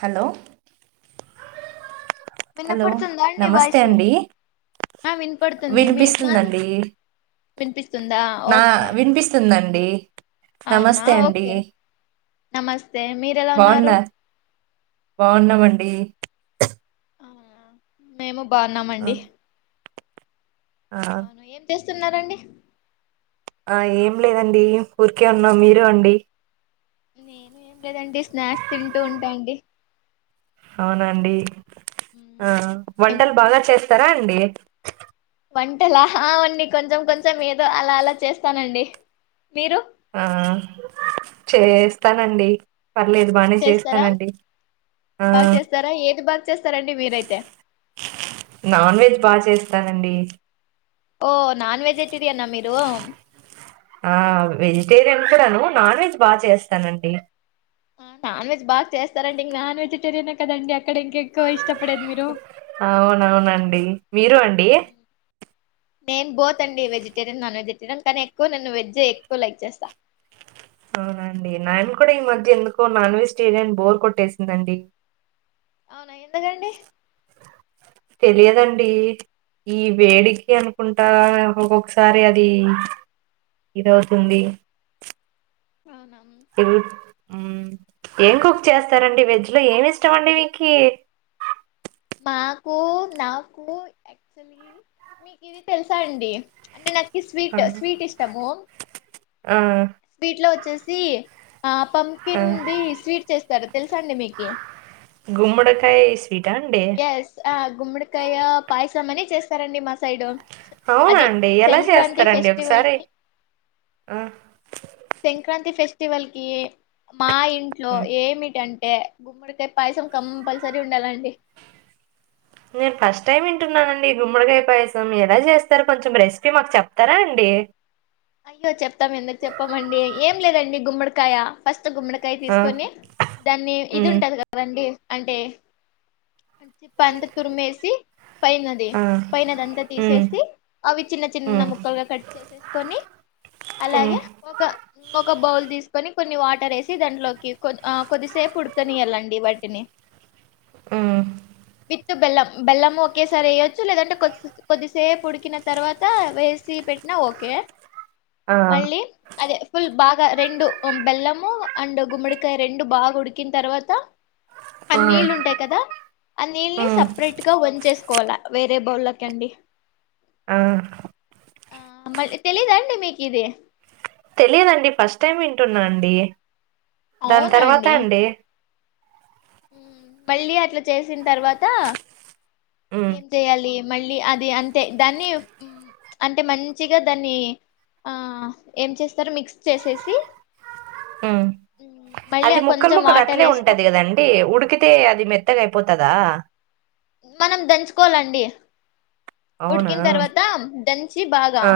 Hello hello వినపడుతుందా అండి నమస్తే వాయిస్ అండి ఆ వినపడుతుంది మీ నాది వినిపిస్తుందండి వినిపిస్తుందా నా ఓకే వినిపిస్తుందండి అవునా నమస్తే అండి ఓకే నమస్తే మీరెలా ఉన్నారు బాగున్నా బాగున్నామండి మేము ఆ బాగున్నామండి ఆ అవును ఏం చెస్ తున్నారండి ఆ ఏం లేదండి ఊరికే ఉన్నాం మీరు అండి నేను ఏం లేదంటే స్నాక్స్ తింటూ ఉంటా అండి అవునండి ఆ మ్మ్. ఏం వంటలు బాగా చేస్ తరా అండి వంటలా అవన్నీ కొంచెం కొంచెం ఏదో అలా అలా చేస్తానండి మీరు ఆ చేస్తానండి పర్లేదు బానే చేస్తారా చేస్తానండి ఆ బాగా చేస్తారా ఏది బాగా చేస్తారండి మీరైతే నాన్ వెజ్ బా చేస్ తానండి ఓ నాన్ వెజిటేరియన్ మీరు ఆ వెజిటేరియన్ కూడాను నాన్ వెజ్ బా చేస్తానండి నాన్ వెజ్ బాగా చేస్తారండి నాన్ వెజిటేరియనే కదండి అ అవునవునండి మీరు అండి నేను బోత్ అండి వెజిటేరియన్ నాన్ వెజిటేరియన్ కానీ ఎక్కువ నన్ను వెజ్జే ఎక్కువ లైక్ చేస్తా అవునా అండి నాను కూడా ఈ మధ్య ఎందుకో నాన్ వెజిటేరియన్ బోర్ కొట్టేసిందండి అవునా ఎందుగండి తెలియదండి ఈ వేడికి అనుకుంటా ఒక్కొక్కసారి అది ఇదవుతుంది. అవునా ఇది హ్మ్ ఏం కుక్ చేస్తారండి వెజ్ లో ఏమి ఇష్టమండి మీకి మాకు నాకు యాక్చువలీ మీకు ఇది తెలుసా అండి అంటే నా ఆ! స్వీట్ స్వీట్ ఇష్టము ఆ! స్వీట్లో వచ్చేసి ఆ ఆ! పంప్కిన్ది స్వీట్స్ చేస్తారా తెలుసా అండి మీకి గుమ్మడికాయ స్వీటా అండి? ఎస్ ఆ గుమ్మడికాయ పాయస్ ఇష్టమని చేస్తారండి మా సైడు అవునా అది అండి? ఎలా సెంక్రాంతి చేస్తారండి ఫెస్టివల్ ఒకసారి? కి ఆ! సెంక్రాంతి ఫెస్టివ సి వల్కి మా ఇంట్లో హ్మ్. ఏమిటం టే గుమ్మడికాయ పాయసం కంపల్సరీ ఉండాలండి నేను ఫస్ట్ టైమ్ వింటున్నానండి గుమ్మడికాయ పాయసం ఎలా చేస్తారు కొంచెం రెసిపీ మాకు చెప్తారా అండి అయ్యో చెప్తాం ఎందుకు చెప్పమండి ఏం లేదండి గుమ్మడికాయ ఫస్ త్త గుమ్మడికాయ ఆ! తీసుకొని దాన్ని ఇది హ్మ్. ఉంటది కదండి అంటే చిప్ప అంతా తురిమేసి పైనది ఆ పైనది అంతా ఉమ్ తీసేసి అవి చిన్న చిన్న ఉమ్ ముక్కలుగా కట్ చేసేసి కొని ఉమ్ అలాగే ఒక ఇంగొక బౌల్ తీసుకొని కొన్ని వాటర్ ఏసి దాంట్లోకి కొద్ కొద్దిసేపు ఉడకనియ్యల్లండి వాటిని ఉమ్ విత్ బెల్లం బెల్లం ఒకేసారి వేయచ్చు లేదంటే కొద్ది కొద్దిసేపు ఉడికిన తర్వాత వేసి పెట్నా ఓకే ఆ మళ్ళీ అదే ఫుల్ బాగా రెండు బెల్లము అండ్ గుమ్మడికాయ రెండు బాగా ఉడికిన తర్వాత ఆ ఉమ్ నీళ్ళు ఉంటాయి కదా ఆ నీళ్ళని ఉమ్ సపరేట్ గ వంచేసుకోవాలా వేరే బౌలోకి అండి ఆ ఆ మళ్ తెలీదా అండి మీకి ఇది తెలీదండి ఫస్ట్ టైమ్ వింటున్నా అండి దాన్ తర్వాత అండి మ్ మళ్ళీ అట్లా చేసిన్ తర్వాత ఉమ్ ఏం చేయాలి మళ్ళీ అది అంతే దాన్ని మ్ అంటే మంచిగా దాన్ని ఆ ఏం చేస్తారు మిక్స్ చేసేసి ఉమ్ మళ్ళీ అది ముక్కలు కొంచెం ముక్కలు వాటర్ అట్లే వేసుకో ఉంటది కదండి ఉడ్ కితే అది మెత్తగా అయ్యిపోతదా మనం దంచుకోలండి. అవునా ఉడికిన తర్వాత దంచి బాగా ఆ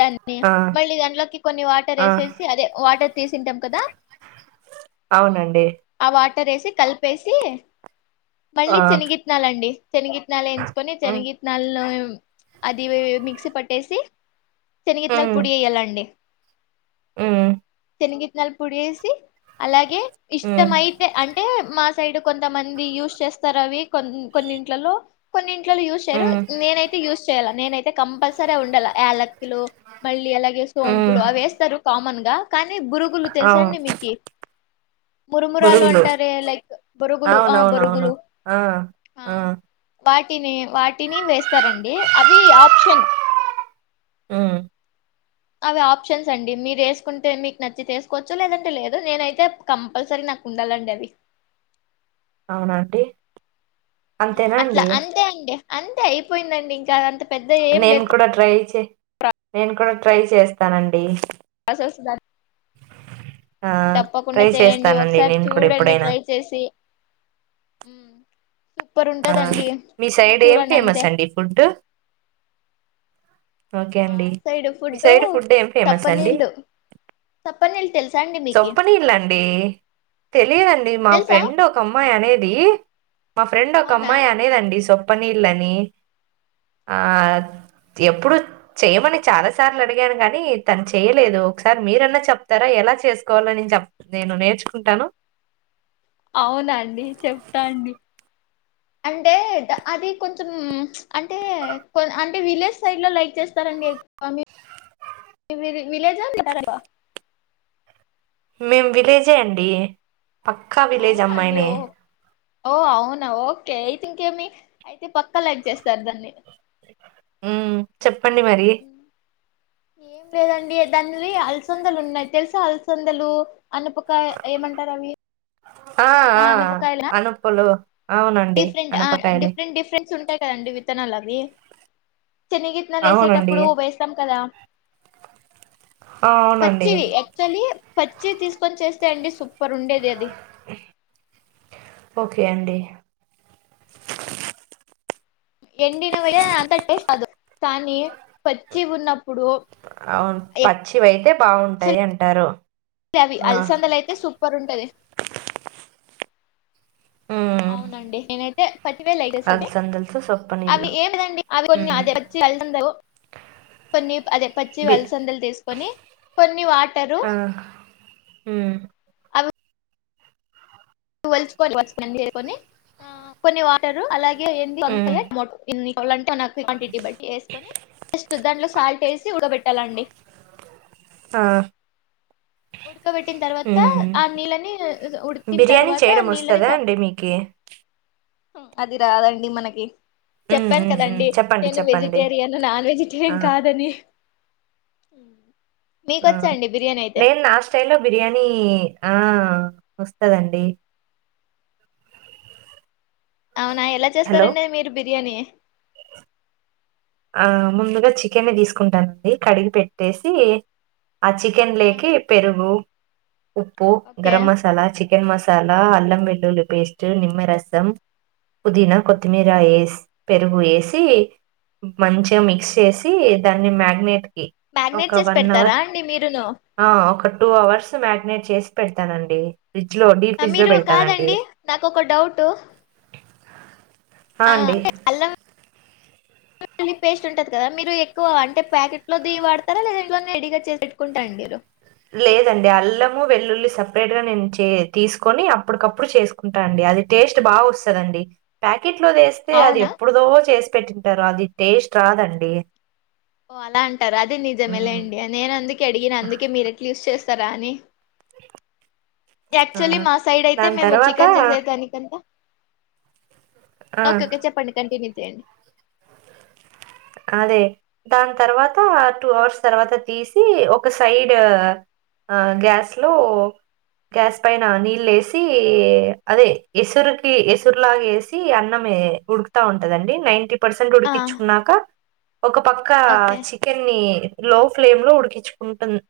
దాన్ని ఆ మళ్ళీ దాంట్లోకి కొన్ని వాటర్ ఆ వేసేసి అదే వాటర్ తీసింటాం కదా అవునండి. రేసి కలిపేసి ఆ మళ్ళీ శనిగిత్తనాలండి. శనిగిత్నాలు వేంచుకొని ఉమ్ శనిగిత్ మల్లో అది ఈ మిక్సీ పట్టేసి శనిగిత్తనాలు పొడి వెయ్యాలండి. హు శనిగిత్తనాలు పోడేసి అలాగే ఇష్టము ఉమ్ అయితే అంటే మా సైడ్ కొంతమంది యూస్ చేస్తారు అవి కొ-కొన్నిట్లలో కొన్ని ట్లోలు యూస్ చెయ్యరు ఉమ్ నేనైతే యూజ్ చెయ్యలా నేనై తే కంపల్సరి అవి ఉండాల యాలక్కులు మల్ ళ్ళీ అలాగే ఉమ్ సోంపులు అవెస్తారు కామన్ గా కానీ బురుగులు అవును తెలుసండి మీకి మురుమురాలు బురుగులు అంటారే లైక్ బరుగులు ఆ అవునవునవును బరుగులు ఆ ఆ వాటి వాటిని టిని వేస్తారండి అవి ఆప్షన్ మ్ అవి ఆప్షన్స్ అండి మీరు వేసుకుంటే మీకు నచ్చి తీసుకోవచ్చు లేదంటే లేదు నేనైతే కంపల్సరీ నాకు ఉండాలండి అవి అవునాంటి అట్లా అంతే అండి అంతే అయిపోయిందండి ఇంకా అంత పెద్ద ఏం నేను లేదు కూడా ట్రై చే నేను కూడా ట్రై చేస్తానండి. బస్ వస్తుందా ఆ! తప్పకుండా ట్రై చేయండి చేస్తానండి ఒకసారి నేను కూడా చూడండి ఎప్పుడైనా. ట్రై చేసి సూపర్ ఆ ఉంటదండి మీ తిని సైడ్ ఏం చూడండి అంతే ఫేమస్ అండి ఫుడ్డు ఓకే మా అండి సైడ్ మీ సైడ్ ఫుడ్ ఏం ఫేమస్ అండి సప్పనీళ్ళు సప్పనీళ్ళు తెలుసా అండి మీకి సొప్పనీళ్ళ అండి తెలియదండి మా తెలుసా ఫ్రెండ్ ఒక అమ్మాయి అనేది మా ఫ్రెండ్ అవునా కమ్మాయ్ అనేదండి సొ ప్ప నీళ్లని ఆ ఎప్పుడు చేయమని చాలాసార్లు అడిగాను కానీ తను చేయలేదు ఒకసారి మీరన్నా చెప్తారా ఎలా చేసుకోవాల నే చె నేను నేర్చుకుంటాను అవునా అండి చెప్తా అండి అంటే ద అది కొంచెం అంటే అంటే విలేజ్ సైడ్ లో లైక్ చేస్తారండి ఎ వ మీది విలేజా [inaudible] మేం విలేజే అండి పక్కా విలేజ్ అవునా అండి అమ్మాయినే ఓ ఓ అవునా ఓకే ఐ థింక్ ఏమి అయితే పక్కా లైక్ చేస్తారు దాన్ని హ్మ్ చొప్ ప్పండి మరి ఏం లేదండి దాన్వి అలసందలు ఉన్నాయి తెలుసా అలసందలు అనపక ఏమంటారు అవి అ ఆ అనుప్పులు ఆ అవునండి. డిఫరెంట్ అనపకాయలే. డిఫరెంట్ డిఫరెన్స్ ఉంటాయి కదండి విత్తనాలు అవి చనిగిత్నాలె అవునండి. వేసేటప్పుడు వేస్తాం కదా ఆ! అవునండి. పచ్చివి యాక్చువలీ పచ్చివి తీసుకొని చేస్తే అండి సు పరు ఉండేది అది ఓకే అండి ఎండిన వె అంత టేస్ట్ దు కానీ పచ్చిగ ఉన్న అవును పచ్చివయితే బాగుంటాయ్ యాక్చువల్లీ అంటారు ఆ పరు ఉంటది హ్మ్. అవునండి నేనై తె పచ్చివేలే ఎగేసేది అలసందలతో అవి సొప్పనీళ్ళు. ఏమిదండి అవి కొ అే హ్మ్. పచ్చి వలసంద కొన్ని అదే పచ్చి బి అలసందలు తీసుకొని కొన్ని వాటరు ఆ! హ్మ్ ను వలచుకొని [unintelligible] కొన్ని వాటరు అలా గే ఏంది హ్మ్. వంకలే మో ఇన్ని ఓల్లంటే నా క్వాంటిటీ బట్టి ఏసుకొని జస్ట్ దాంట్లో సాల్ట్ వేసి ఉడకబెట్ తలండి ఆ ఉడు క బెట్టిన తర్వాత హ్మ్. ఆ నీళ్ళని ఉడికిన బిర్యానీ తర్వాత ఆ చేయడం నీళ్ళని వస్తదా చ అండి మీకి? అది రాదండి మనకి హ్మ్. చెప్పాన్ హ్మ్. హ్మ్. కదండి చెప్పండి. నేను చెప్పండి. వెజిటేరియన్ నాన్ ఆ! వెజిటేరియన్ కాదని మ్ మీకొచ్చా అండి బిర్యానీ అయితే స్టైల్లో బిర్యానీ ఆ వస్తదండి అవునా ఎలా హలో! చేస్తారండి మీరు బిర్యానీ ఆ ముందుగా చికెన్ న్ని తీసుకుంటానండి కడిగి పెట్టేసి ఆ చికెన్ ల కి పెరుగు ఉప్పు ఓకే గరం మసాలా చికెన్ మసాలా అల్లం వె ల్లులి పేస్టు నిమ్మరసం పుదీనా కొత్తిమీర ఏసి పెరుగు ఏసి మంచిగా మిక్స్ చేసి దాన్ని మ్యార్నేట్ మ్యాగ్నేట్ ఒక చేసి వన్ పెడతారా అవర్ అండి మీరును ఆ ఒక టూ అవర్స్ మ్యార్నేట్ చేస్ పెడతానండి ఫ్రిడ్జ్‌లో డీప్ ఫ్రిడ్జ్‌లో మీరు పెడతానండి. కాదండి నాకు ఒక డౌటూ ఆ! అండి. అంటే అల్లం వెల్లుల్లి పేస్ట్ ఉంటది కదా మీరు ఎక్కువ అంటే ప్యాకెట్ లోది వాడతారా లేదా ఇంట్లోనే రెడీగా చేసి పెట్టుకుంటారండి మీరు లేదండి అల్లము వెల్లుల్లి సపెరేట్ గా నేను చే తీసుకొని అప్పటికప్పుడు చేసుకుంటా అండి అది టేస్ట్ బాగా వస్తదండి ప్యాక్ కిట్లోదేస్తే అది అవునా ఎప్పుడుదో చేసి పెట్టింటారు అది టేస్ట్ రాదండి ఓ అలా అంటారా అది హ్మ్. నిజమేలేండి నేనందు డిగినా అందుకే మీరెట్లా యూస్ చేస్తే స్తారాని ఆ! యాక్చువల్లీ మా సైడ్ అయితే దాని మేము తర్వాత చికెన్ చేసే దానికంత ఓకే ఆ! ఓకే చెప్పండి కంటిన్యూ తె అండి అదే దాని తర్వాత టూ అవర్స్ తర్వాత తీసి ఒక సైడ్ గ్యాస్ లో గ్యాస్ పైన నీళ్ళేసి అదే ఎసురుకి ఎసురులాగేసి అన్నమే ఉడుకుతా ఉంటదండి నైన్టీ పర్సెంట్ ఆ ఉడికించుకున్నాక ఒక పక్క ఓకే చికెన్ని లో ఫ్లేమ్ లో ఉడికించుకుంటుంది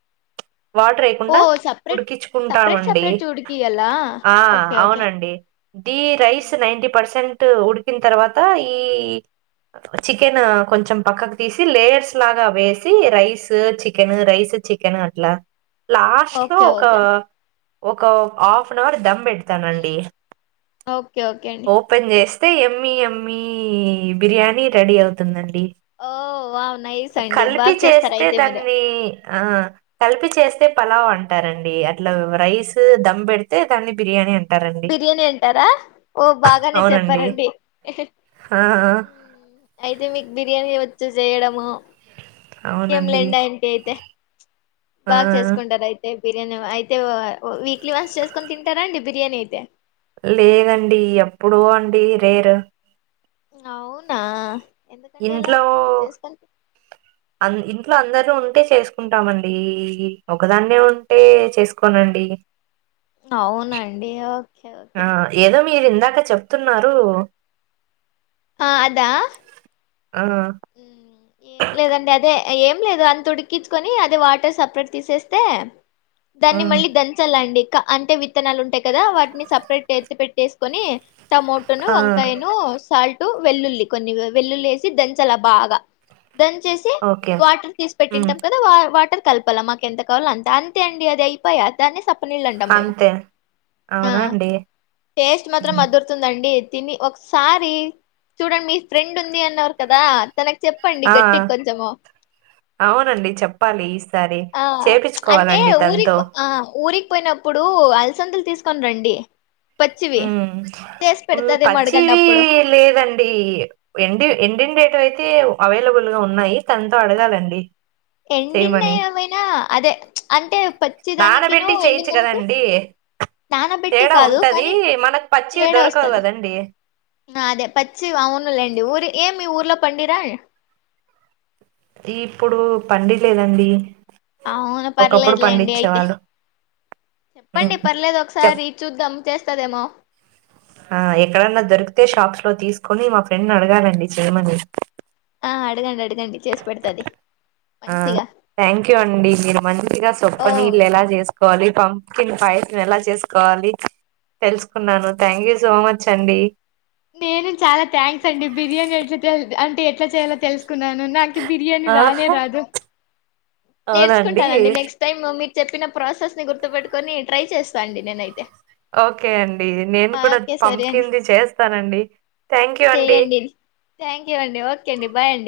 వాటర్ ఓ వేయకుండా సపరేట్ సపరేట్ ఉడికించుకుంటామండి సపరేట్ ఉడికియ్యాలా ఆ ఓకే ఓకే అవునండి ది రైస్ నైంటి పర్సెంట్ ఉడికిన తర్వాత ఈ చికెన్ కొంచెం పక్కకు తీసి లేయర్స్ లాగా వేసి రైస్ చికెన్ రైస్ చికెన్ అట్లా లాస్ట్ లో ఓకే ఒక ఓకే ఒక ఆఫ్ ఆన్ అవర్ దమ్ పెడతానండి ఓకే ఓకే అండి ఓపెన్ చేసి అయితే ఎమ్మి ఎమ్మి బిర్యానీ రెడీ అవుతుందండి ఓ వావ్ నైస్ అండి కలిపి బాగా చేస్తారు చేస్తే అయితే మీరు దాన్ని ఆ కలిపి చేస్తే పలావ అంటారండి అట్లా రైస్ దమ్ పెడితే దాన్ని బిర్యానీ అంట బిర్యానీ అంటారా ఓ బాగానే అవునండి చెప్పారంండి ఆ అయితే మీకు బిర్యానీ వచ్చు చేయడము ఇంకేం అవునండి లేండి అంత అయితే ఆ బాగా చేసుకుంటారు అయితే బిర్యానీ అయితే వీక్లీ వన్స్ చేసుకొని తింటారా అండి బిర్యానీ అయితే లేదండి ఎప్పుడు అండి రేరు అవునా ఎందుకండి అలా ఇంట్లో చేసుకొని ఇంట్లో అందరి ద ఉంటే చేసుకుంటామండి ఒకదాన్నే ఉంటే చేసుకోనండి అవునండి ఆ ఏదో మీరు ఇందాక చెప్తున్నారు ఆ అదా ఆ! మ్ ఏం లేదండి అదే ఏం లేదు అంత త ఉడికించుకొని అదే వాటర్ సపరేట్ తీసేస్తే దాన్ని హ్మ్. మళ్ళీ దంచాలండి అంటే విత్తనాలు ఉంటాయి కదా వాటిని సపరేట్ ఎత్తి పెట్టేసుకొని టమోటోను ఆ! వంకాయను సాల్ట్ వెల్లుల్లి కొన్ని వెల్లుల్లి వేసి ద చాలా బాగా దన్ చేసి ఓకే. వాటర్ తీసి హ్మ్. పెట్టింటాం కదా వా వాటర్ కల్పలా మాక ఎంత కావాల అంత అంతే అండి అది అయిపయా దాన్ని సప్పనీళ్ళు అంటాం మేము అంతే. అవునా అండి? టేస్ట్ మాత్రం హ్మ్. అదురుతుందండి తిని ఒకసారి చూడండి మీ ఫ్రెండ్ ఉంది అన్న కదా తనకు చెప్పండి ఆ గట్టిగా కొంచెము అవునండి చెప్పాలి ఈసారి ఆ అంటే చేపిచుకోవాలండి ఊరికి తనతో పో- ఆ ఊరికి పోయినప్పుడు అలసందులు తీసుకొని రండి పచ్చివి మ్ చేసి పెడతదేమో అడగండి పచ్చివి అప్పుడు లేదండి ఎండి ఎండిండే అయితే అవైలబుల్ గా ఉన్నాయి తనతో అడగాలండి చేయమని. ఎండిన్నయి ఏవైనా అదే అంటే పచ్చిదానికిను నానబెట్టి ఎండిన చేయొచ్చు దానికి కదండీ! నానబెట్టి తేడా కాదు ఉంటది కానీ మనకు పచ్చివి తేడా దొరకవు వస్తది కదండి అదే పచ్చి అవును లేండి ఊరి ఏ మీ ఊర్లో పండీరా ఈప్పుడు పండిలేదండి అవును ఒకప్పుడు పర్లేదులేండి అయితే పండించేవాళ్ళు ఉమ్, చెప్పండి పర్లేదు చెప్ ఒకసారి చూద్దాం చేస్ స్తదేమో ఆ ఎక్కడన్నా దొరికితే షాప్స్ లో తీసుకొని మా ఫ్రెండ్ ని అడిగాలండి చేయమని ఆ అడగండి అడగండి చేసి పెడుతది ఆ థ్యాంక్ యూ అండి మీరు మంచిగా సొప్ప ఓ నీళ్ళు ఎలా జేసు కోవాలి పంప్కిన్ పాయసం ఎలా చేసుకోవాలి తెలుసుకున్నాను థ్యాంక్ యూ సో మచ్ అండి నేను చాలా థ్యాంక్స్ అండి బిర్యానీ ఎట్లా తె అంటే ఎట్లా చేయాలో తెలుసుకున్నాను నా బిర్యానీ రానే ఆహా రాదు అవునండి నేర్సుకుంటానండి నెక్స్ట్ టైమ్ మీ చెప్పిన ప్రాసెస్ ని గుర్తుపెట్టుకొని ట్రై చేస్తా అండి నేనైతే ఓకే అండి నేను కూడా ఓకే సరే అండి పంప్కిన్ది చేస్తానండి థ్యాంక్ యూ అండి చెయ్యండి థ్యాంక్ యూ అండి ఓకే అండి బాయ్ అండి